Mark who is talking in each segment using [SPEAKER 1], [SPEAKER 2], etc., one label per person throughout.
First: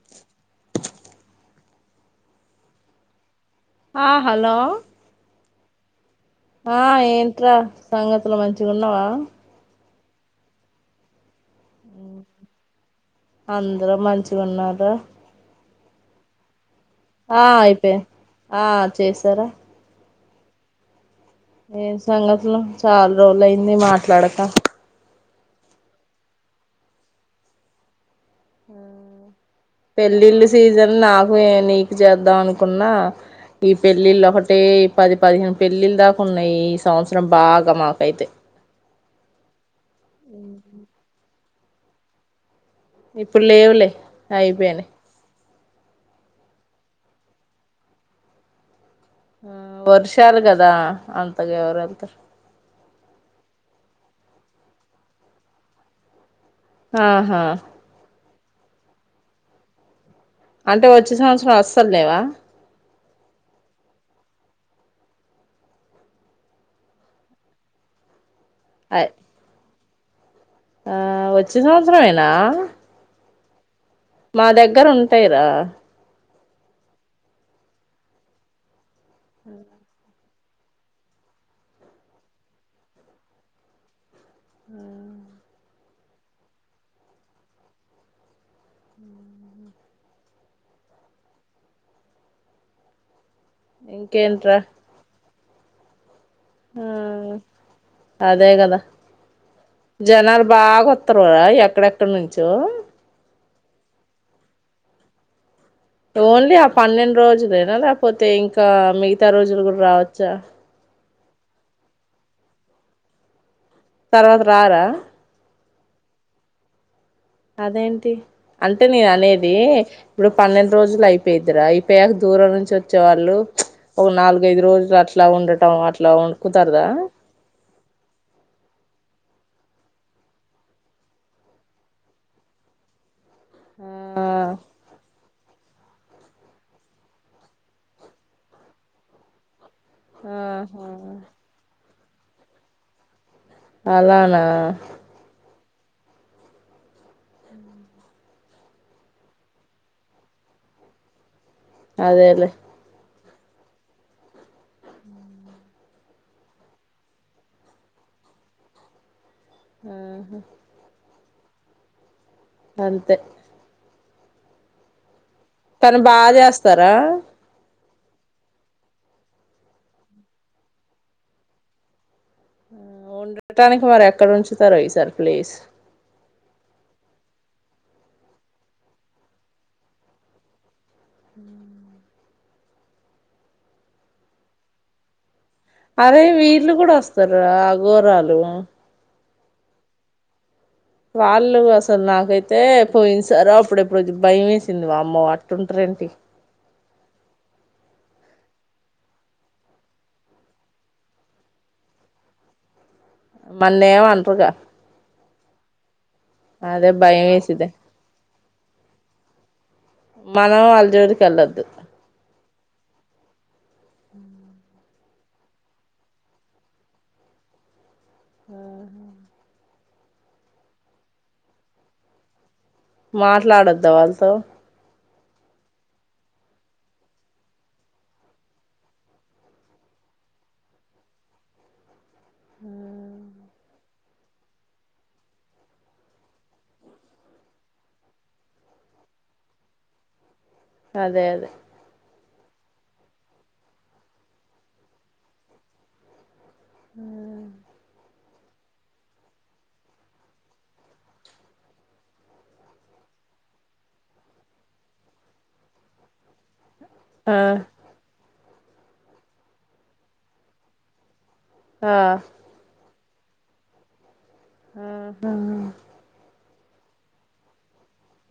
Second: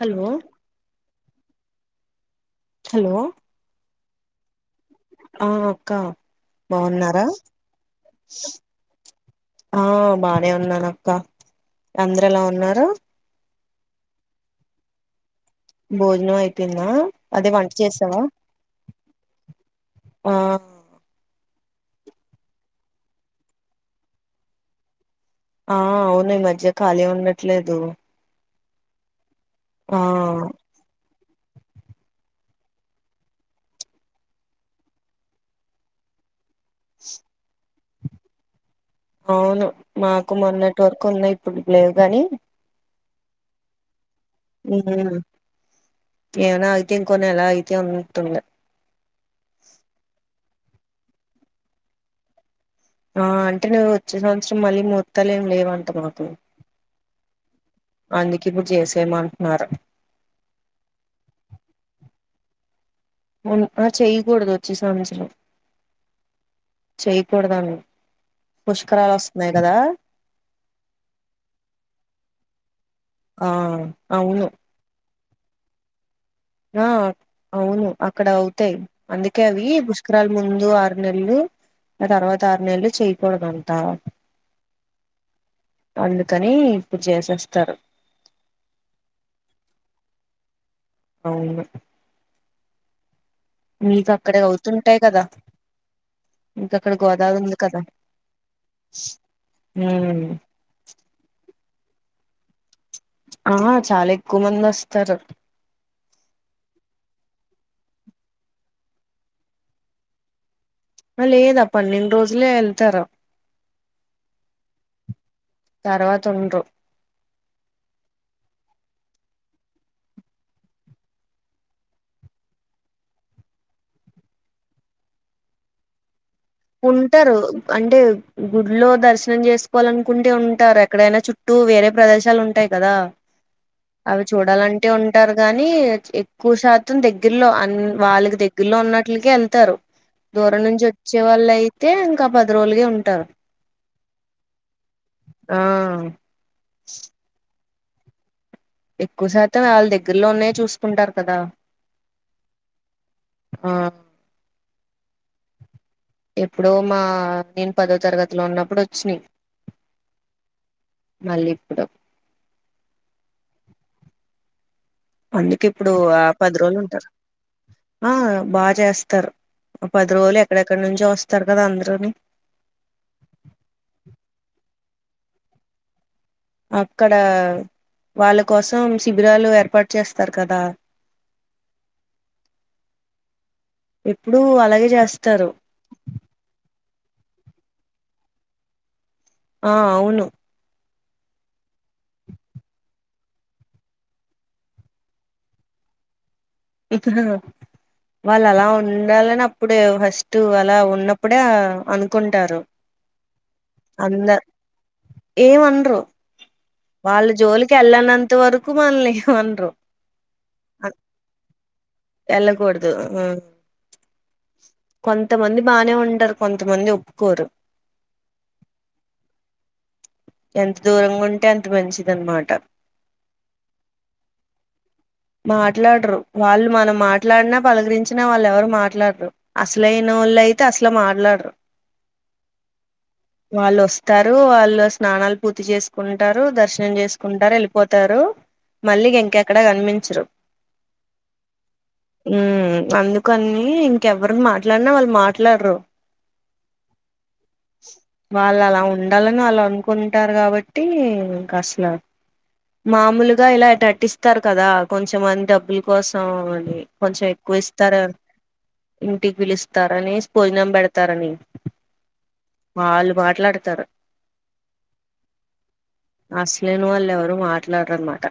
[SPEAKER 1] Hello hello
[SPEAKER 2] ఆ hello
[SPEAKER 1] అవు అక్క
[SPEAKER 2] ఆ
[SPEAKER 1] బాగున్నారా
[SPEAKER 2] ఏంట్రా సంగతులు మంచిగ ఉన్నావ
[SPEAKER 1] ఆ బానే ఉన్నాన్ అక్క అందరు ఎలా ఉన్నారు
[SPEAKER 2] అందరు మంచిగ ఉన్నార్ర
[SPEAKER 1] భోజనం అయిపోయిందా అదే వంట
[SPEAKER 2] అయిపోయా
[SPEAKER 1] చేసావ
[SPEAKER 2] ఆ చేసారా
[SPEAKER 1] ఆ
[SPEAKER 2] ఏం సంగతులు చాల రోజులు అయింది మాట్లాడక
[SPEAKER 1] ఆ అవును ఈ మధ్య ఖాళీ ఉండట్లేదు ఆ
[SPEAKER 2] పెళ్లిిళ్ళ సీజన్ నాకు నీకు చేద్దాం అనుకున్నా ఈ పెళ్ళిళ్లు ఒకటే ఈ పది పదిహేను పెళ్ళిల్ దాకా ఉన్నాయి ఈ సంవత్సరం బాగ మాకయితే
[SPEAKER 1] అవును మాకు మొన్నటి వరకు ఉన్నాయి ఇప్పుడు లేవ్ గాని
[SPEAKER 2] ఇప్పుడ్ లేవులే అయిపోయినాయి
[SPEAKER 1] ఏవనా ఆయితంకో ఎలా ఆగిత ఉన్నట్టుంది.
[SPEAKER 2] వర్షాలు కదా అంతగా ఎవరోస్తారు
[SPEAKER 1] ఆ అంటే నువ్వు వచ్చే సంవత్సరం మళ్ళీ ముహుర్తాలు ఏమి లేవంట మాకు
[SPEAKER 2] ఆహ
[SPEAKER 1] అందుకు ఇప్పుడు చేసేమంటున్నారు
[SPEAKER 2] అంటే వచ్చే సంవత్సరం అస్సలు లేవా
[SPEAKER 1] అవున్క చేయకూడదు చూసేవాళ్ల ఇష్టం చేయ్యకూడదాని
[SPEAKER 2] అ
[SPEAKER 1] పుష్కరాలు వస్తున్నాయి కదా
[SPEAKER 2] ఆ వచ్చిన సంవత్సరమేనా
[SPEAKER 1] ఆ అవును
[SPEAKER 2] మా దెగ్గర ఉంటాయిరా
[SPEAKER 1] ఆ అవును అక్కడ అవుతాయి్ అందుకే అవి పుష్క ష్కరాల్ ముందు ఆరు నెలలు ఆ తర్వాత ఆరు నెలలు చేయకూడదు అంట
[SPEAKER 2] ఆ
[SPEAKER 1] అందుకని ఇప్పుడు చేసేస్తారు అవును మీకు అక్కడె అవుతుంటాయి కదా ఇంక
[SPEAKER 2] హ
[SPEAKER 1] అక్కడ గోదావరి ఉంది కదా
[SPEAKER 2] అదే కదా
[SPEAKER 1] ఉమ్
[SPEAKER 2] జనాలు బాగాొస్తారుా కదా ఎక్కడెక్కడ నుంచో
[SPEAKER 1] అహ చాలా ఎక్కువ మంది వస్తారు
[SPEAKER 2] ఓన్లీ ఆ పన్నెండు రోజులేేనా లేకపోతే ఇంకా మిగతా రోజులు కూడ రావచ్చా
[SPEAKER 1] ఆ లేదె ఆ పన్నెండు రోజులే వెళ్తారు
[SPEAKER 2] తర్వాత రారా
[SPEAKER 1] తర్వాత ఉండ్రు
[SPEAKER 2] అదేంటి అంటే నేను అనేది ఇప్పుడు పన్నెండు రోజులు అయిపోయిద్దరా అయిపోయాక దూరం నుంచి వచ్చే వాళ్ళు ఒక నాలుగైఐదు రోజులు అట్లా ఉండటం అట్లా ఉ
[SPEAKER 1] ఉంటారు అంటే గుడ్లో దర్శ నం చేసుకోవాలనుకుంటే ఉంటారు ఎక్కడైనా చుట్టూ వేరే ప్రదేశాలు ఉంటాయి కదా అవి
[SPEAKER 2] ఆ
[SPEAKER 1] చూడాలంటే ఉం అంటారు గాని ఎక్కువ శాతం దగ్గరలో అ వాళ్ళకి దగ్గరలో ఉన్నట్లకె వెళ్తారు దూరం నుంచి
[SPEAKER 2] ఆహా
[SPEAKER 1] వచ్చే వాళ్ళు అయితే ఇంకా పది రోజులుగె ఉంటారు
[SPEAKER 2] అలానా
[SPEAKER 1] ఆ ఎక్కువ శాతం వాళ్ళ దగ్గరలోనే చూసుకుంటారు కదా
[SPEAKER 2] అదేలే
[SPEAKER 1] ఆ ఎప్పుడో మా నేను పదో తరగతిలో ఉన్నప్పుడు వచ్చాయి
[SPEAKER 2] ఆహా
[SPEAKER 1] మళ్ళీ ఇప్పుడు
[SPEAKER 2] అంతే
[SPEAKER 1] అందుకు ఇప్పుడు
[SPEAKER 2] తను
[SPEAKER 1] ఆ
[SPEAKER 2] బాగా
[SPEAKER 1] పది రోజులు
[SPEAKER 2] చేస్తారా
[SPEAKER 1] ఉంటారు ఆ బాగా చేస్తారు ఆ పది రోజులు ఎక్కడెక్కడి నుంచి వస్తారు కదా అందరుని
[SPEAKER 2] ఆ ఉండటానికి మరి ఎక్కడ ఉంచుతారో ఈ సార్ ప్లేస్
[SPEAKER 1] అక్కడ వాళ్ళ కోసం శిబిరాలు ఏర్పాటు చేస్తారు కదా
[SPEAKER 2] ఊ
[SPEAKER 1] ఎప్పుడు అలాగే చేస్తారు
[SPEAKER 2] అరే వీళ్ళు కూడా వస్తరా అఘోరాలు
[SPEAKER 1] ఆ అవును
[SPEAKER 2] వాళ్ళు అసలు నాకైతే పోయినసార అప్పుడు ఎప్పుడో భయం వేసింది వామ్మో అట్టుంట్ర ఏంటి
[SPEAKER 1] ఇక వాళ్ళు అలా ఉండాలని అప్పుడే ఫస్ట్ అలా ఉన్నప్పుడే అనుకుంటారు
[SPEAKER 2] వాళ్ళు ఏం
[SPEAKER 1] అందరు
[SPEAKER 2] అనరుగా
[SPEAKER 1] ఏమనరు
[SPEAKER 2] అదే భయం
[SPEAKER 1] వాళ్ళ
[SPEAKER 2] వేసిద్ది
[SPEAKER 1] జోలికి వెళ్ళనంత వరకు మనల్ని ఏమనరు
[SPEAKER 2] మనం అల్ల జోలికి వెళ్ళదు
[SPEAKER 1] వెళ్ళకూడదు ఆ
[SPEAKER 2] ఊ
[SPEAKER 1] కొంతమంది బానే ఉంటారు కొంతమంది ఒప్పుకోరు
[SPEAKER 2] ఆహా
[SPEAKER 1] ఎంత దూరంగా ఉంటే అంత మంచిదనమాట
[SPEAKER 2] మాట్లాడొద్ద వాళ్ళతో
[SPEAKER 1] మాట్లాడరు వాళ్ళు మనం మాట్లాడినా పలకరించినా వాళ్ళు ఎవరు మాట్లాడరు అసలైనా నోళ్ళైతే అసలు మాట్లాడరు వాళ్ళు ఒస్ వస్తారు వాళ్ళు స్నానాలు పూర్తి చేసుకుంటారు దర్శనం చేసుకుంటారు వెళ్ళిపోతారు మళ్ళీ ఇంకెక్కడ కనిపించరు
[SPEAKER 2] అదే అదే
[SPEAKER 1] ఊ అందుకని ఇంకెవరు మాట్లాడినా వాళ్ళు మాట్లాడరు వాళ్ళు అలా ఉండాలని వాళ్ళు అనుకుంటారు కాబట్టి ఇంక అసలు మామూలుగా ఇలా నట్టిస్తారు కదా కొంచ మంది డబ్బుల కోసం కొంచెం
[SPEAKER 2] ఆ
[SPEAKER 1] ఎక్కువ ఇస్తార ఇంటికి పిలుస్తారనేస్ భోజనం పెడతారని
[SPEAKER 2] ఆ
[SPEAKER 1] వాళ్ళు మాట్లాడతారు
[SPEAKER 2] ఆహా
[SPEAKER 1] అసలైనోళ్ళు ఎవరు మాట్లాడరనమాట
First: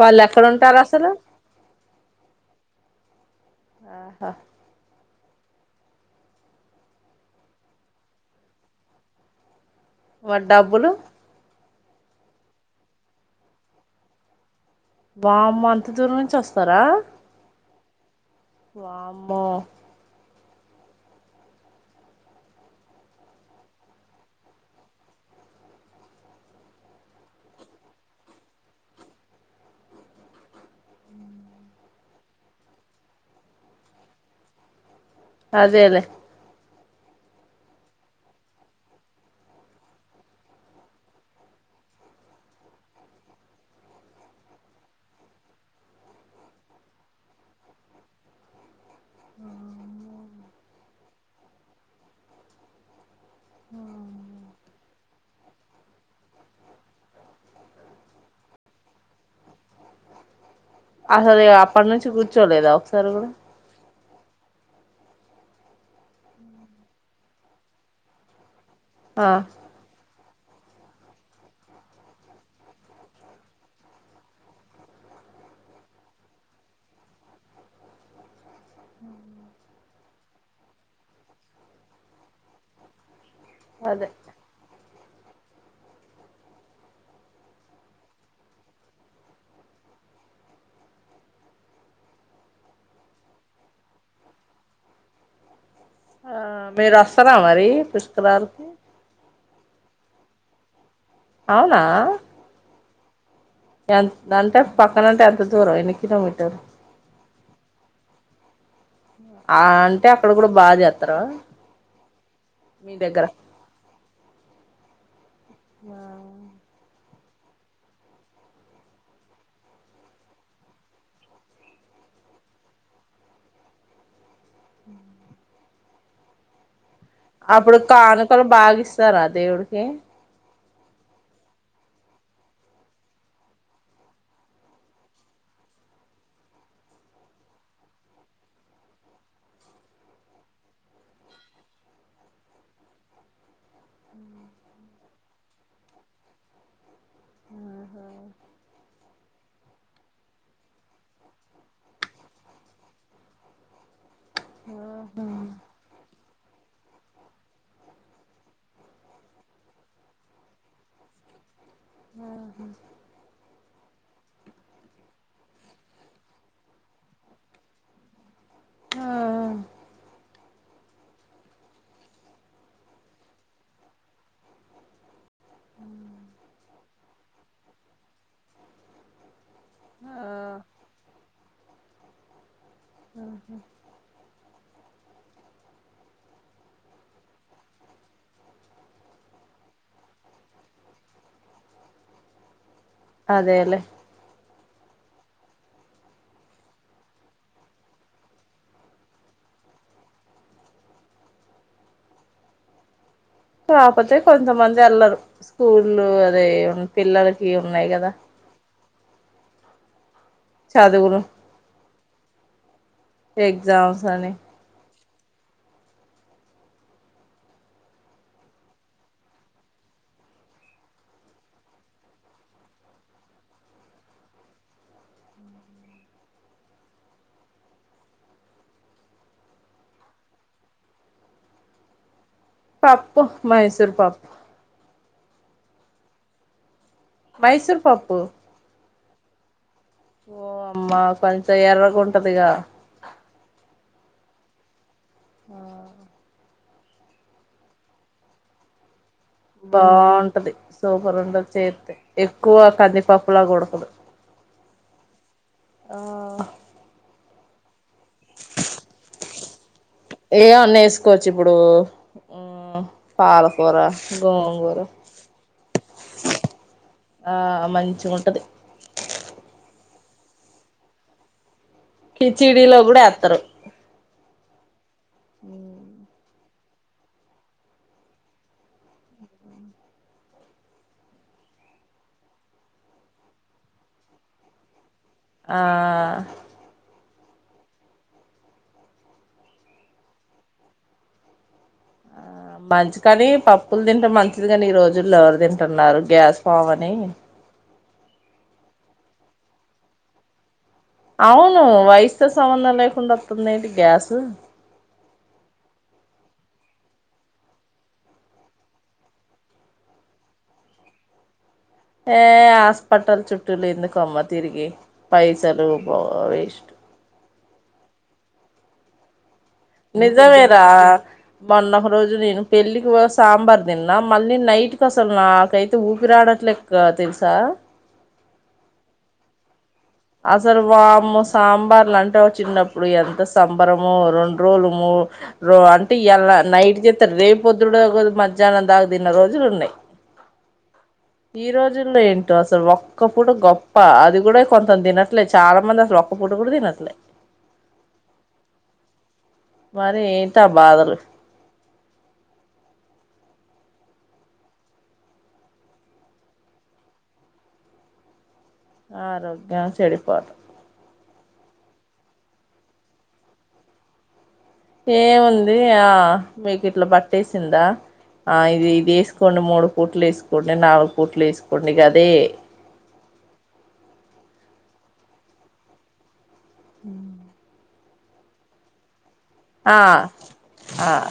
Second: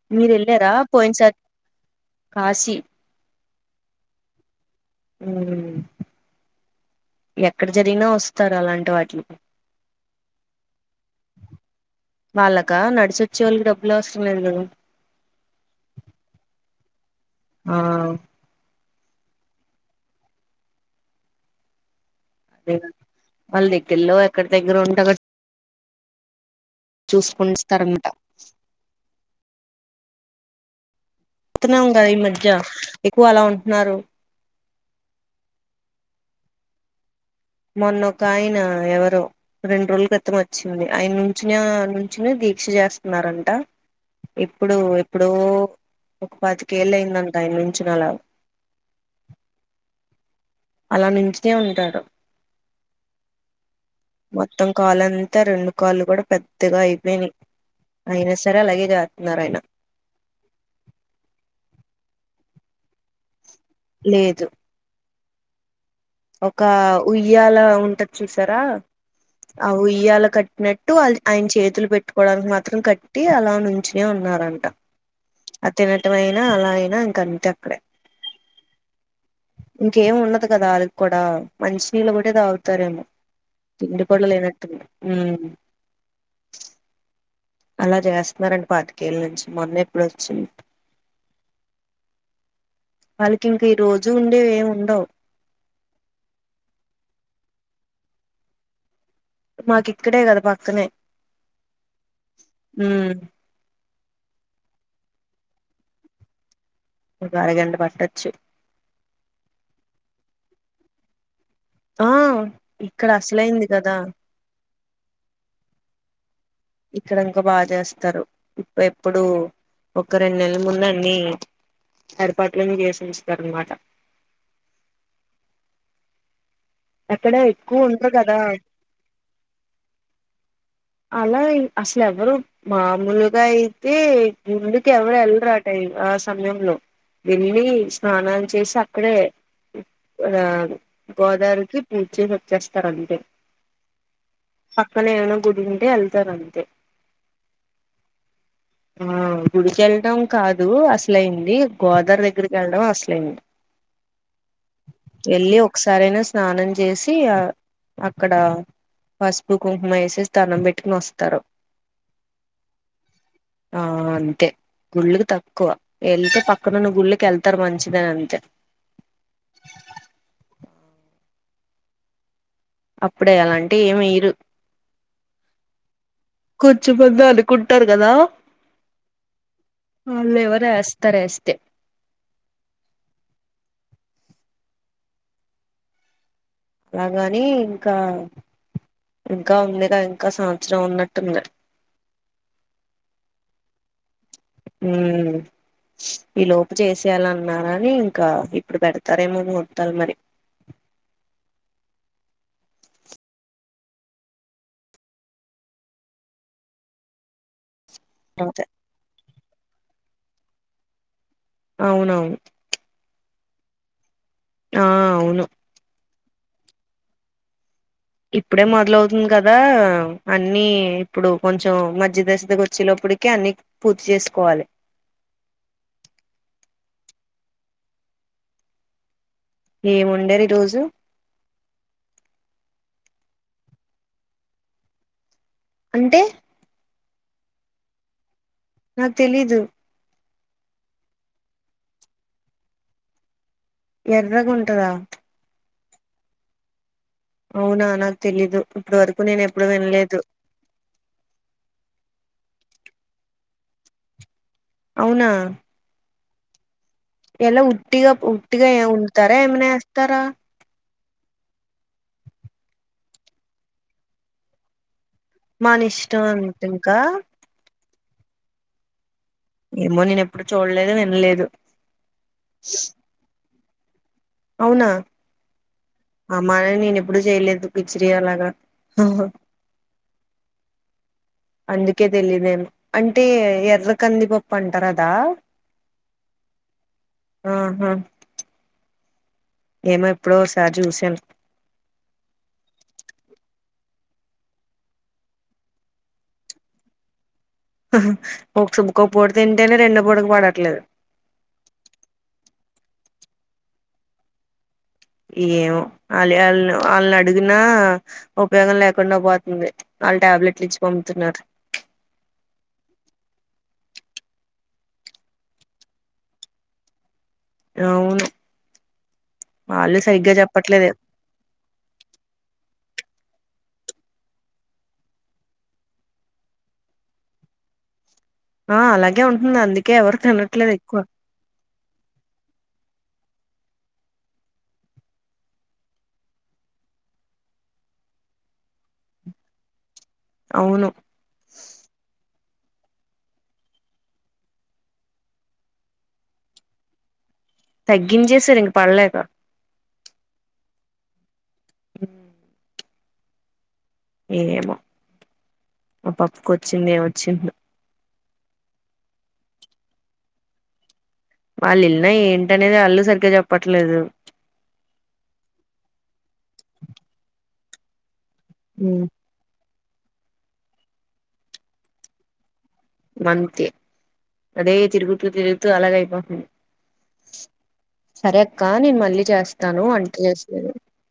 [SPEAKER 2] వాళ్ళు
[SPEAKER 1] మీరు
[SPEAKER 2] ఎక్కడ
[SPEAKER 1] వెళ్ళారా
[SPEAKER 2] ఉంటారు అసలు
[SPEAKER 1] పోయిన సార్ కాశీ
[SPEAKER 2] ఆహా
[SPEAKER 1] ఊ ఎక్కడ జరిగినా వస్తారు అలాంటి వాటికి
[SPEAKER 2] వర్ డబ్బులు
[SPEAKER 1] వాళ్ళకా నడిచొచ్చే వాళ్ళకి డబ్బులు అవసరం లేదు లే
[SPEAKER 2] వామ్మో అంత దూరం నుంచి వస్తారా
[SPEAKER 1] ఆ
[SPEAKER 2] వామ్మో
[SPEAKER 1] అదే గా వాళ్ళ దగ్గరి లో ఎక్కడో దగ్గర ఉంట క చూసుకొనిస్తారంట తున్నాము కదా ఈ మధ్య ఎక్కువ అలా ఉంటున్నారు
[SPEAKER 2] అదే లే
[SPEAKER 1] మొన్నొ ఒక ఆయన ఎవరో రెండు రోజుల క్రితం వచ్చింది ఆయన నుంచిన నుంచి ది దీక్ష చేస్తున్నారంట ఇప్పుడు ఎప్పుడో ఒక పాతికేళ్ళ అయిందంట ఆయన నుంచ్చునీ అలా
[SPEAKER 2] ఆ
[SPEAKER 1] అలా నుంచనే ఉంటాడు
[SPEAKER 2] ఆ
[SPEAKER 1] మొత్తం కాళ్లంతా రెండు కాళ్లు కూడా పెద్దగా అయిపోయినాయి అయినా సరే అలగే జతున్నారాయన
[SPEAKER 2] అసలు అప్పటి నుంచి కూర్చోలేదా ఒకసారి కూడా
[SPEAKER 1] లేదు ఒక ఉయ్యాల ఉంటది చూసారా ఆ ఉయ్యాల కట్టినట్టు వాళ్ళు ఆయన చేతులు పెట్టుకోవడానికి మాత్రం కట్టి అలా నుంచనే ఉన్నారంట అ తినటం అయినా అలా అయినా ఇంక అంత అక్కడే
[SPEAKER 2] ఊ
[SPEAKER 1] ఇంకేం ఉండదు కదా వాళ్ళకి కూడా మంచినీళ్ళ కూడా తాగుతారేమో తిండి
[SPEAKER 2] అదే
[SPEAKER 1] కూడ లేనటుంది అలా చేస్తున్నారండి పాతికేళ్ల నుంచి మొన్న ఎప్పుడొచ్చింది వాళ్ళకి ఇంక ఈ రోజు ఉండేవి ఏమి ఉండవు
[SPEAKER 2] ఆ మీరస్తరా మరి పుష్కరాలకి
[SPEAKER 1] మాకి ఇక్కడే కదా పక్కనే
[SPEAKER 2] అవునా
[SPEAKER 1] ఊ
[SPEAKER 2] ఎంత అంటే పక్కన అంటే ఎంత దూరం ఎన్ని కిలోమీటర్
[SPEAKER 1] ఒక అరగంట పట్టొచ్చు
[SPEAKER 2] ఆ అంటే అక్కడ కూడా బాగా చేస్తార
[SPEAKER 1] ఆ ఇక్కడ అసలైంది కదా
[SPEAKER 2] ఆ
[SPEAKER 1] ఇక్కడ ఇంక బాగ చేస్తారు ఇప్పు ఎప్పుడు ఒక రెండు నెలల ముంద అన్ని తడపాటలోలను చేస్ వస్తరనమాట
[SPEAKER 2] అప్పుడు కానుకలు బాగ ఇస్తారా దేవుడికి
[SPEAKER 1] అలా అసలు ఎవరు మామూల్గా అయితే గుండుకి ఎవరు ఎల్లరాటయి ఆ సమయంలో వెల్లి స్నానాలు చేసి అక్కడే ఆ గోదావరి కి పూజ్ చేసి వచ్చేస్తారు. అంటే పక్కనే ఏమనా గుడి ఉంటే వెళ్త రండి
[SPEAKER 2] ఆహ
[SPEAKER 1] ఆ గుడికిెళ్ళడం కాదు అసలైంది గోదావరి దగ్గరికి వెళ్ళడం అసలైంది
[SPEAKER 2] ఆహా.
[SPEAKER 1] వెళ్ళి ఒకసారైన స్నానం చేసి ఆ అక్కడ పసుపు కుంకుమ వేసెసి దండం పెట్టుకుని వస్తారు
[SPEAKER 2] ఆ
[SPEAKER 1] ఆ అంతే గుళ్ళకి తక్కువ వెళ్తే పక్కనున్న గుళ్లకి వెళ్తారు మంచిదని అంతె
[SPEAKER 2] ఆ
[SPEAKER 1] అప్పుడే అలాంటే ఏమి ఈరు కూర్చుబంద అను కుంటారు కదా
[SPEAKER 2] ఆ
[SPEAKER 1] ఆల్ ఇవ్వరు ఎస్తార్ ఎస్తే
[SPEAKER 2] ఒకే
[SPEAKER 1] అలాగని ఇంకా ఇంకా ఉందిగ ఇంక సంవత్సరం ఉన్నట్టుంది
[SPEAKER 2] అదేలే
[SPEAKER 1] ఉమ్ ఈ లోపు చేసేయాలన్నారా అని ఇంకా ఇప్పుడు పెడతారేమోని ముహుర్తాలు మరి
[SPEAKER 2] కాపోతే కొంతమంది వెళ్లరు స్కూళ్లు అదే పిల్లలకి ఉన్నాయి కదా
[SPEAKER 1] అంతె
[SPEAKER 2] చదువులు
[SPEAKER 1] అవునవును
[SPEAKER 2] ఎగ్జామ్స్ అని
[SPEAKER 1] ఆ అవును ఇప్పుడే మొదలవుతుంది కదా అన్నీ ఇప్పుడు కొంచెం మధ్య దశ లోకి వచ్చే లో ఇప్పుడికే అన్ని పూర్తి చేసుకోవాలి ఏముండారు ఈ రోజు
[SPEAKER 2] పప్పు మైసూర్ పప్
[SPEAKER 1] అంటే
[SPEAKER 2] మైసూర్ పప్పు
[SPEAKER 1] నాక్ తెలీదు
[SPEAKER 2] ఓ అమ్మా కొంచెం ఎర్రగ ఉంటదిగా
[SPEAKER 1] ఎర్రగ ఉంటందా అవునా నాక్ తెలిదు ఇప్పుడు వరకు నేను ఎప్పుడు వినలేదు
[SPEAKER 2] బావుంటది సూపర్ ఉంటది చేత్తె ఎక్కు క్కువ కందిీపప్పు లాగ ఉడకదు
[SPEAKER 1] అవునా
[SPEAKER 2] ఆ
[SPEAKER 1] ఎలా ఉుట్టిగా ఉుట్టిగా వండుతారె ఏమన
[SPEAKER 2] ఏ అన్న వేసుకోవచ్చు ఇప్పుడు ఆ పాలకూర గోంగూర
[SPEAKER 1] మనిష్టం అన్ని
[SPEAKER 2] ఆ మంచిగ ఉంటది
[SPEAKER 1] ఏమో నేనెప్పుడు చూడలేదు వినలేదు
[SPEAKER 2] కిచిడీలో కూడ వేస్తరు
[SPEAKER 1] అవున
[SPEAKER 2] ఉ
[SPEAKER 1] అమ్మానే నేను ఎప్పుడుూ చేయలేదు కిచిడి అలాగా అందుకే తెలియదేం అంటే ఎర్ర కందిపప్పు అంటారు అ
[SPEAKER 2] అ ఆ
[SPEAKER 1] ఆహ ఏమో ఎప్పుడోసారి చూసాం
[SPEAKER 2] మంచిది కాని పప్పులు తింటం మంచిది కాని ఈ రోజుల్లో ఎవర్ తింటున్నారు గ్యాస్ ఫామ్ అని
[SPEAKER 1] ఒక సుబ్భకో పూట తింటేనే రెండో పూటకు పడట్లేదు
[SPEAKER 2] అవును వయసుతో సంబంధం లేకుండ వస్తుంది ఏంటి గ్యాస్
[SPEAKER 1] ఏమో వాళ వాళ్ళని వాళ్ళని అడిగినా ఉపయోగం లేకుండ పోతుంది ఆళ్ టాబ్లెట్లు ఇచ్చి పంపుతున్నారు
[SPEAKER 2] ఏ హాస్పిటల్ చుట్టలు ఎందు కమ్మ తిరిగి పైసలు బ వేస్ట్
[SPEAKER 1] అవును వాళ్ళు సరిగ్గా
[SPEAKER 2] నిజమేరా
[SPEAKER 1] చెప్పట్లేదు
[SPEAKER 2] మోన్న ఒక రోజు నేను పెళ్లి సాంబార్ తిన్నా మళ్ళీ నైట్ కసలు నాకైతే ఊపిరాడట్లేదె తెలుసా
[SPEAKER 1] ఆ అలాగే ఉంటుంది అందు
[SPEAKER 2] అసలు వామ్మా సాంబార్ లంటే చిన్నప్పుడు ఎంత సంబర మో రెండు రోజులు రో అంటే ఇలా నైట్ చేస్త రేపు పొద్దుడు మధ్యాహ్నం దాక తిన్న రోజులు ఉన్నాయి
[SPEAKER 1] అవును
[SPEAKER 2] ఈ రోజుల్లో ఏంటో అసలు ఒక్కప్పుట గొప్ప అది కూడ కొందర్ తినట్లేదు చాల మంది అసలు ఒక్క పూట కూడ తినట్లేదు
[SPEAKER 1] తగ్గించేసారు ఇక పడలేక
[SPEAKER 2] మరి ఏంట ఆ బాదలు
[SPEAKER 1] హ ఏమో ఆ పప్పుకుొచ్చింది ఏమొచ్చి
[SPEAKER 2] ఆరోగ్యం చెడిపోతాయి
[SPEAKER 1] వాళ్ళు ఎళ్ళిన ఏంటనేది వాళ్ళు సరిగ్గ చెప్పట్లేదు
[SPEAKER 2] ఏముంది ఆ మీకు ఇట్ల పట్టేసిందా ఆ ఇది ఇది
[SPEAKER 1] హ్మ్
[SPEAKER 2] వేసుకోండి మూడు పూట్ల వేసుకోండి నాలుగు పూట్ల వేసుకోండి ఇగ గదే
[SPEAKER 1] మంతె అదే తిరుగుతూ తిరుగుతూ అలాగ అయిపో
[SPEAKER 2] హ
[SPEAKER 1] సరే అక్క నేన్ మళ్లి
[SPEAKER 2] ఆ
[SPEAKER 1] చేస్తాను వంట చేస్త
[SPEAKER 2] ఆ